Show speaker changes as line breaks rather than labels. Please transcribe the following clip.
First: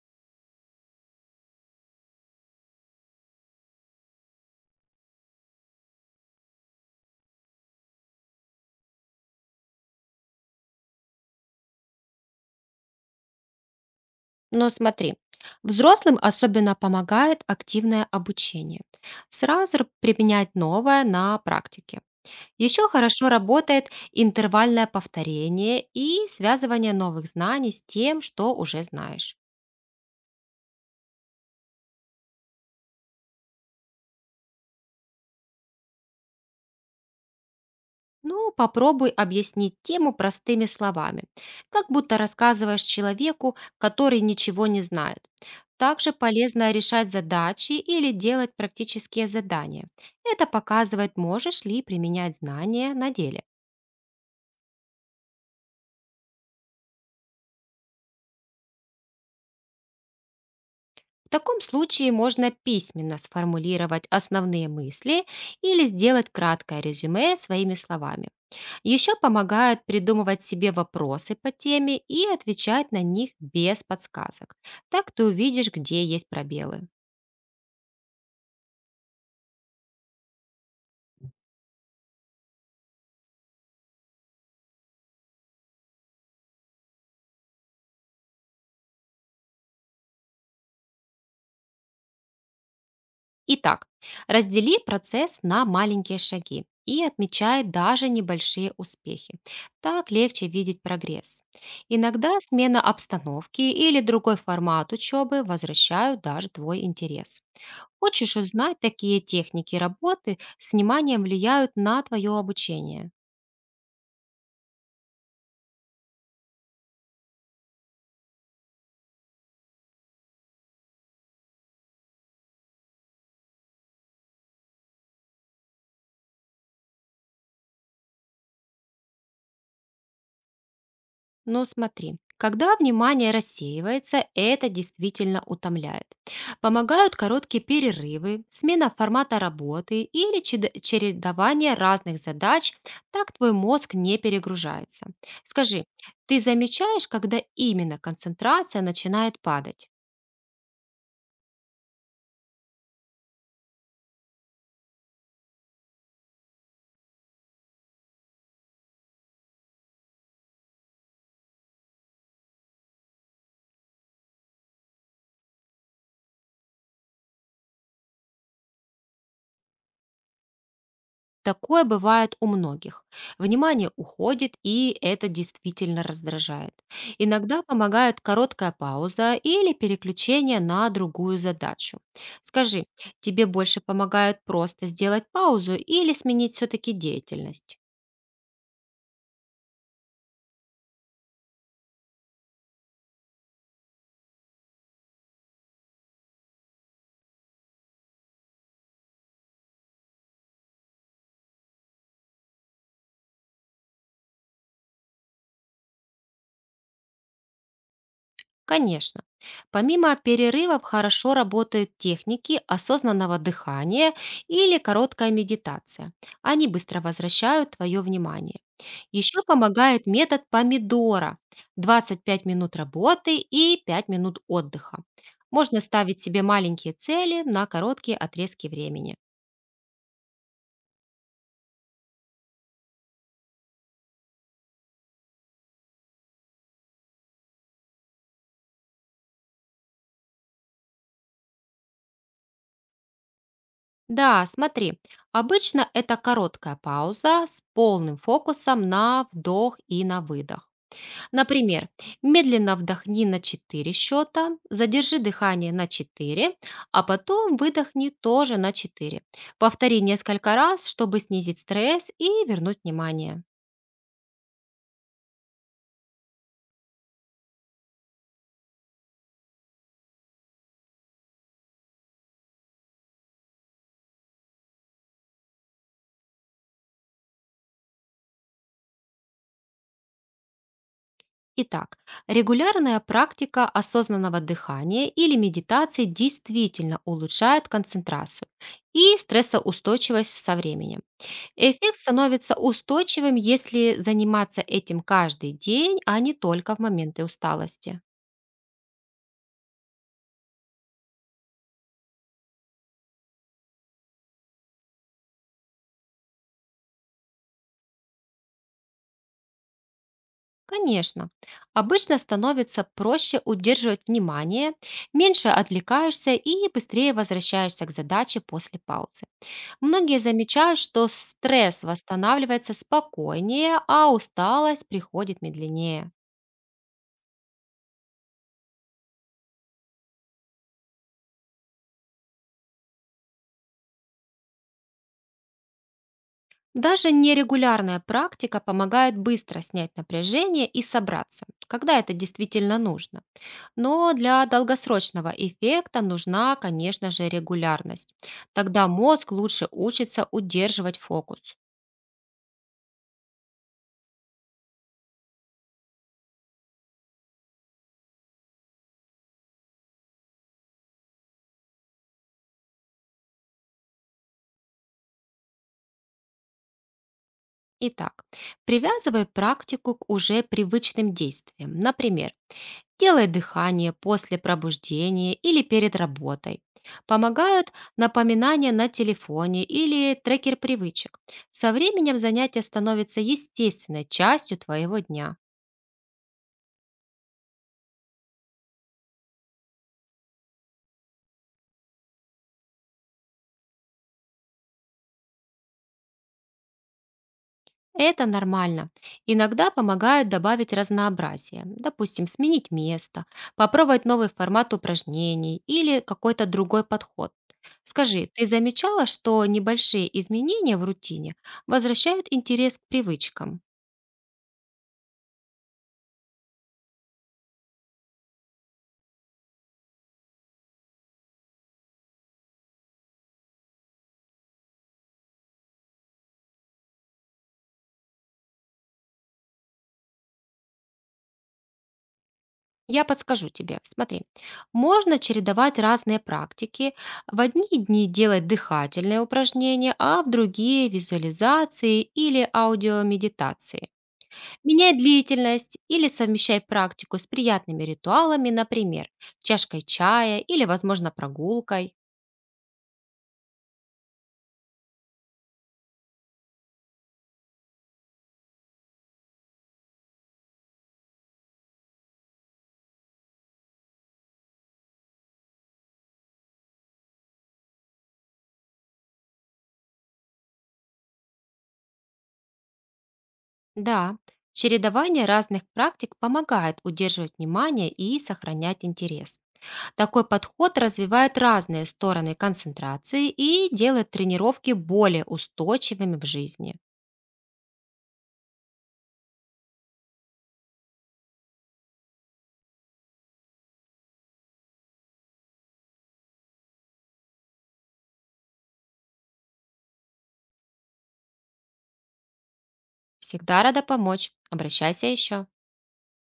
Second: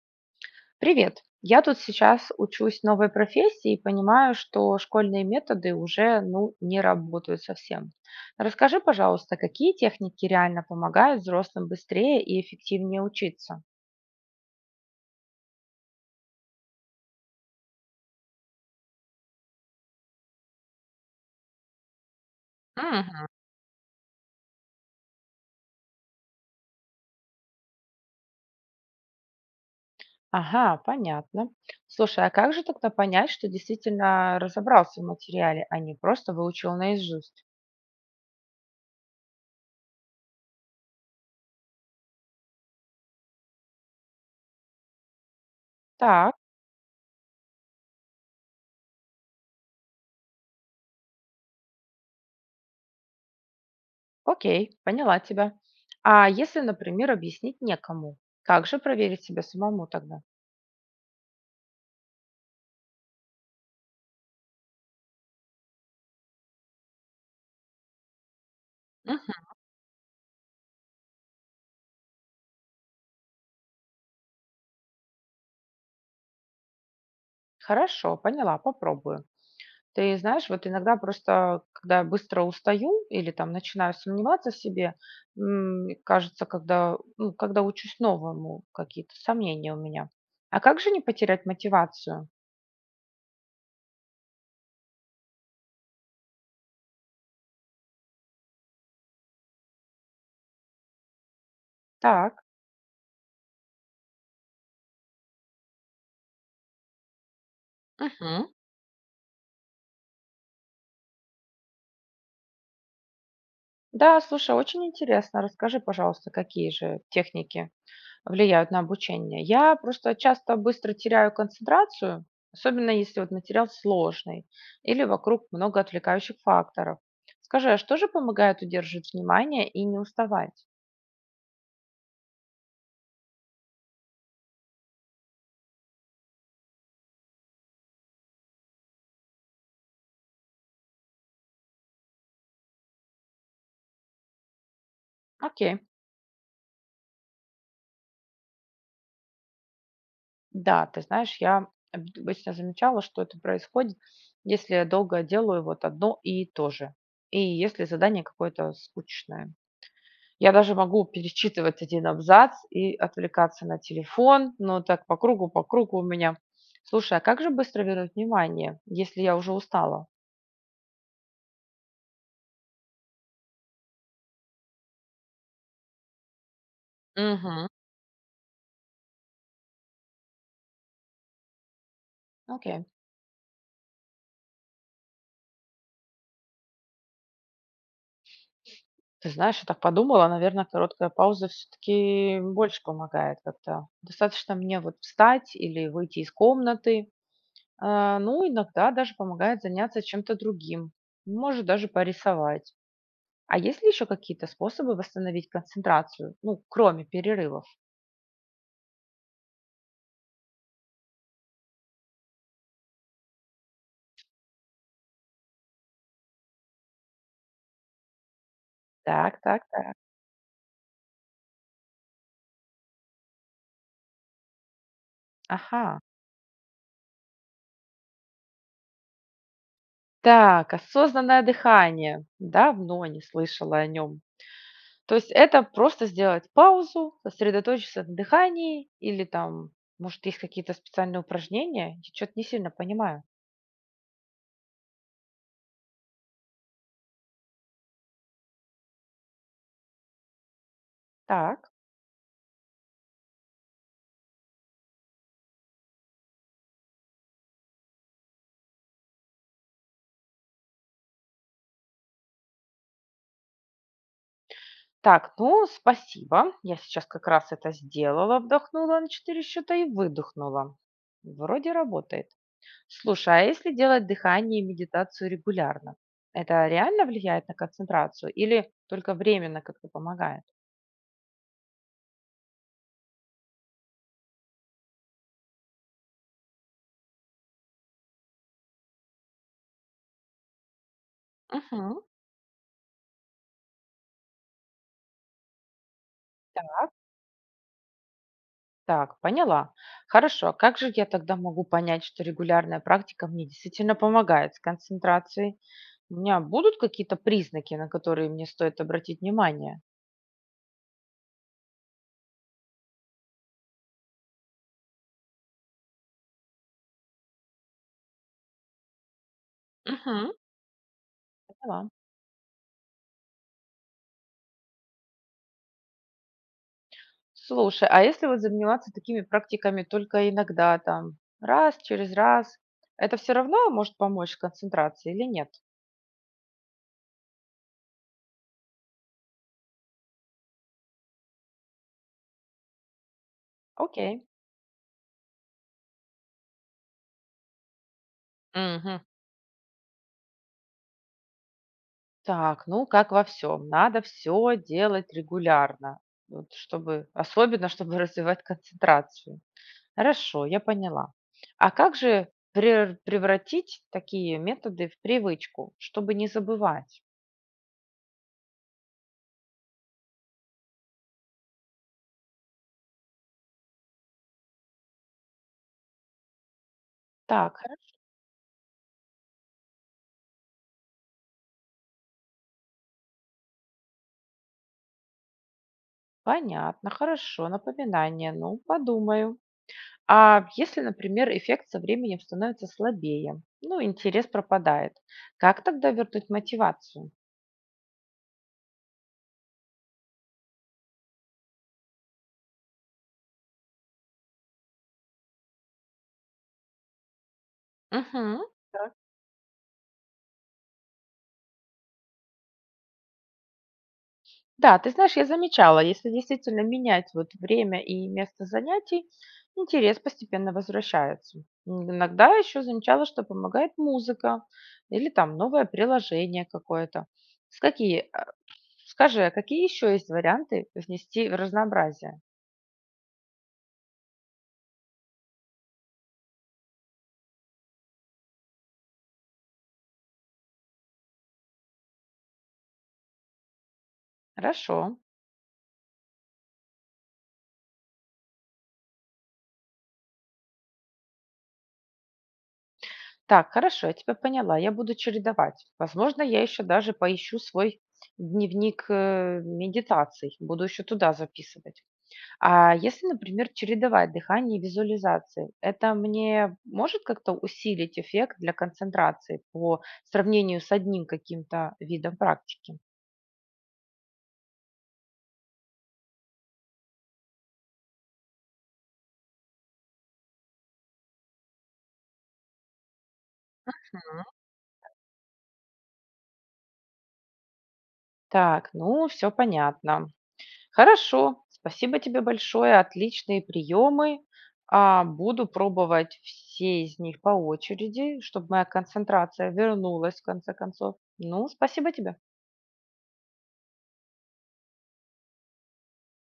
Привет! Я тут сейчас учусь новой профессии и понимаю, что школьные методы уже ну, не работают совсем. Расскажи, пожалуйста, какие техники реально помогают взрослым быстрее и эффективнее учиться?
Но смотри, взрослым особенно помогает активное обучение. Сразу применять новое на практике. Еще
Мгм.
хорошо работает интервальное повторение и связывание новых знаний с тем, что уже знаешь.
Ага, понятно. Слушай, а как же тогда понять, что действительно разобрался в материале, а не просто выучил наизусть?
Ну, попробуй объяснить тему простыми словами, как будто рассказываешь человеку, который ничего не знает. Также
Так,
полезно решать задачи или делать практические задания. Это показывает, можешь ли применять знания на деле.
окей, поняла тебя. А если, например, объяснить некому, как же проверить себя самому тогда?
В таком случае можно письменно сформулировать основные мысли или сделать краткое резюме своими словами. Еще
Мгм.
помогают придумывать себе вопросы по теме и отвечать на них без подсказок. Так ты увидишь, где есть пробелы.
Хорошо, поняла, попробую. Ты знаешь, вот иногда просто, когда я быстро устаю или там начинаю сомневаться в себе, кажется, когда учусь новому, какие-то сомнения у меня. А как же не потерять мотивацию?
Итак, раздели процесс на маленькие шаги и отмечай даже небольшие успехи. Так легче видеть прогресс. Иногда
Так.
смена обстановки или другой формат учебы возвращают даже твой интерес. Хочешь
Мгм.
узнать, какие техники работы с вниманием влияют на твое обучение?
Да, слушай, очень интересно. Расскажи, пожалуйста, какие же техники? Влияют на обучение. Я просто часто быстро теряю концентрацию, особенно если вот материал сложный или вокруг много отвлекающих факторов. Скажи, а что же помогает удерживать внимание и не уставать?
Но смотри, когда внимание рассеивается, это действительно утомляет. Помогают короткие перерывы, смена формата работы или чередование разных задач, так твой мозг не перегружается.
Окей,
Скажи, ты замечаешь, когда именно концентрация начинает падать?
да, ты знаешь, я обычно замечала, что это происходит, если я долго делаю вот одно и то же. И если задание какое-то скучное. Я даже могу перечитывать один абзац и отвлекаться на телефон, но так по кругу у меня. Слушай, а как же быстро вернуть внимание, если я уже устала?
Такое бывает у многих. Внимание уходит, и это действительно раздражает. Иногда
Угу.
помогает короткая пауза или переключение на другую задачу.
Окей.
Скажи, тебе больше помогает просто сделать паузу или сменить все-таки деятельность?
Ты знаешь, я так подумала, наверное, короткая пауза все-таки больше помогает как-то. Достаточно мне вот встать или выйти из комнаты. А, ну, иногда даже помогает заняться чем-то другим. Может даже порисовать. А есть ли еще какие-то способы восстановить концентрацию? Ну, кроме перерывов.
Конечно. Помимо перерывов хорошо работают техники осознанного дыхания или короткая медитация. Они быстро возвращают твое внимание.
Так,
Еще
так, так.
помогает метод помидора. 25 минут работы и 5 минут отдыха. Можно
Ага.
ставить себе маленькие цели на короткие отрезки времени.
Так, осознанное дыхание. Давно не слышала о нем. То есть это просто сделать паузу, сосредоточиться на дыхании или там, может, есть какие-то специальные упражнения? Я что-то не сильно понимаю.
Да, смотри, обычно это короткая пауза с полным фокусом на вдох и на выдох.
Так.
Например, медленно вдохни на 4 счета, задержи дыхание на 4, а потом выдохни тоже на 4. Повтори несколько раз, чтобы снизить стресс и вернуть внимание.
Так, ну, спасибо. Я сейчас как раз это сделала, вдохнула на 4 счета и выдохнула. Вроде работает. Слушай, а если делать дыхание и медитацию регулярно, это реально влияет на концентрацию или только временно как-то помогает?
Итак, регулярная практика осознанного дыхания или медитации действительно улучшает концентрацию и стрессоустойчивость со временем. Эффект
Мгм.
становится устойчивым, если заниматься этим каждый день, а не только в
Так,
моменты усталости.
так, поняла. Хорошо, а как же я тогда могу понять, что регулярная практика мне действительно помогает с концентрацией? У меня будут какие-то признаки, на которые мне стоит обратить внимание?
Конечно, обычно становится проще удерживать внимание, меньше отвлекаешься и быстрее возвращаешься к задаче после паузы. Многие
Мгм.
замечают, что стресс
Поняла.
восстанавливается спокойнее, а усталость приходит медленнее.
Слушай, а если вот заниматься такими практиками только иногда, там, раз через раз, это все равно может помочь концентрации или нет?
Даже нерегулярная практика помогает быстро снять напряжение и собраться, когда это действительно нужно. Но
Окей.
для долгосрочного эффекта нужна, конечно же, регулярность. Тогда
Мгм.
мозг лучше учится удерживать фокус.
Так, ну, как во всем, надо все делать регулярно, вот чтобы особенно чтобы развивать концентрацию. Хорошо, я поняла. А как же прер превратить такие методы в привычку, чтобы не забывать?
Итак, привязывай практику к уже привычным действиям. Например, делай дыхание после пробуждения или перед работой.
Так,
Помогают
хоро
напоминания на телефоне или трекер привычек. Со временем занятие становится естественной частью твоего дня.
понятно, хорошо, напоминание, ну, подумаю. А если, например, эффект со временем становится слабее, ну, интерес пропадает, как тогда вернуть мотивацию?
Это нормально. Иногда помогает добавить разнообразие. Допустим, сменить место, попробовать новый формат упражнений или какой-то другой подход. Скажи,
Мгм.
ты замечала, что небольшие изменения в рутине возвращают интерес к привычкам?
Да, ты знаешь, я замечала, если действительно менять вот время и место занятий, интерес постепенно возвращается. Иногда еще замечала, что помогает музыка или там новое приложение какое-то. С какие, а, скажи, а какие еще есть варианты внести в разнообразие?
Я подскажу тебе. Смотри, можно чередовать разные практики. В одни дни делать дыхательные упражнения, а в другие — визуализации или аудиомедитации.
Хорошо.
Меняй длительность или совмещай практику с приятными ритуалами, например, чашкой чая или, возможно, прогулкой.
Так, хорошо, я тебя поняла. Я буду чередовать. Возможно, я еще даже поищу свой дневник медитаций. Буду еще туда записывать. А если, например, чередовать дыхание и визуализации, это мне может как-то усилить эффект для концентрации по сравнению с одним каким-то видом практики?
Да, чередование разных практик помогает удерживать внимание и сохранять интерес. Такой подход развивает разные стороны концентрации и делает тренировки более устойчивыми в жизни.
Так, ну, все понятно. Хорошо, спасибо тебе большое, отличные приемы. А, буду пробовать все из них по очереди, чтобы моя концентрация вернулась в конце концов. Ну, спасибо тебе.
Всегда рада помочь. Обращайся еще.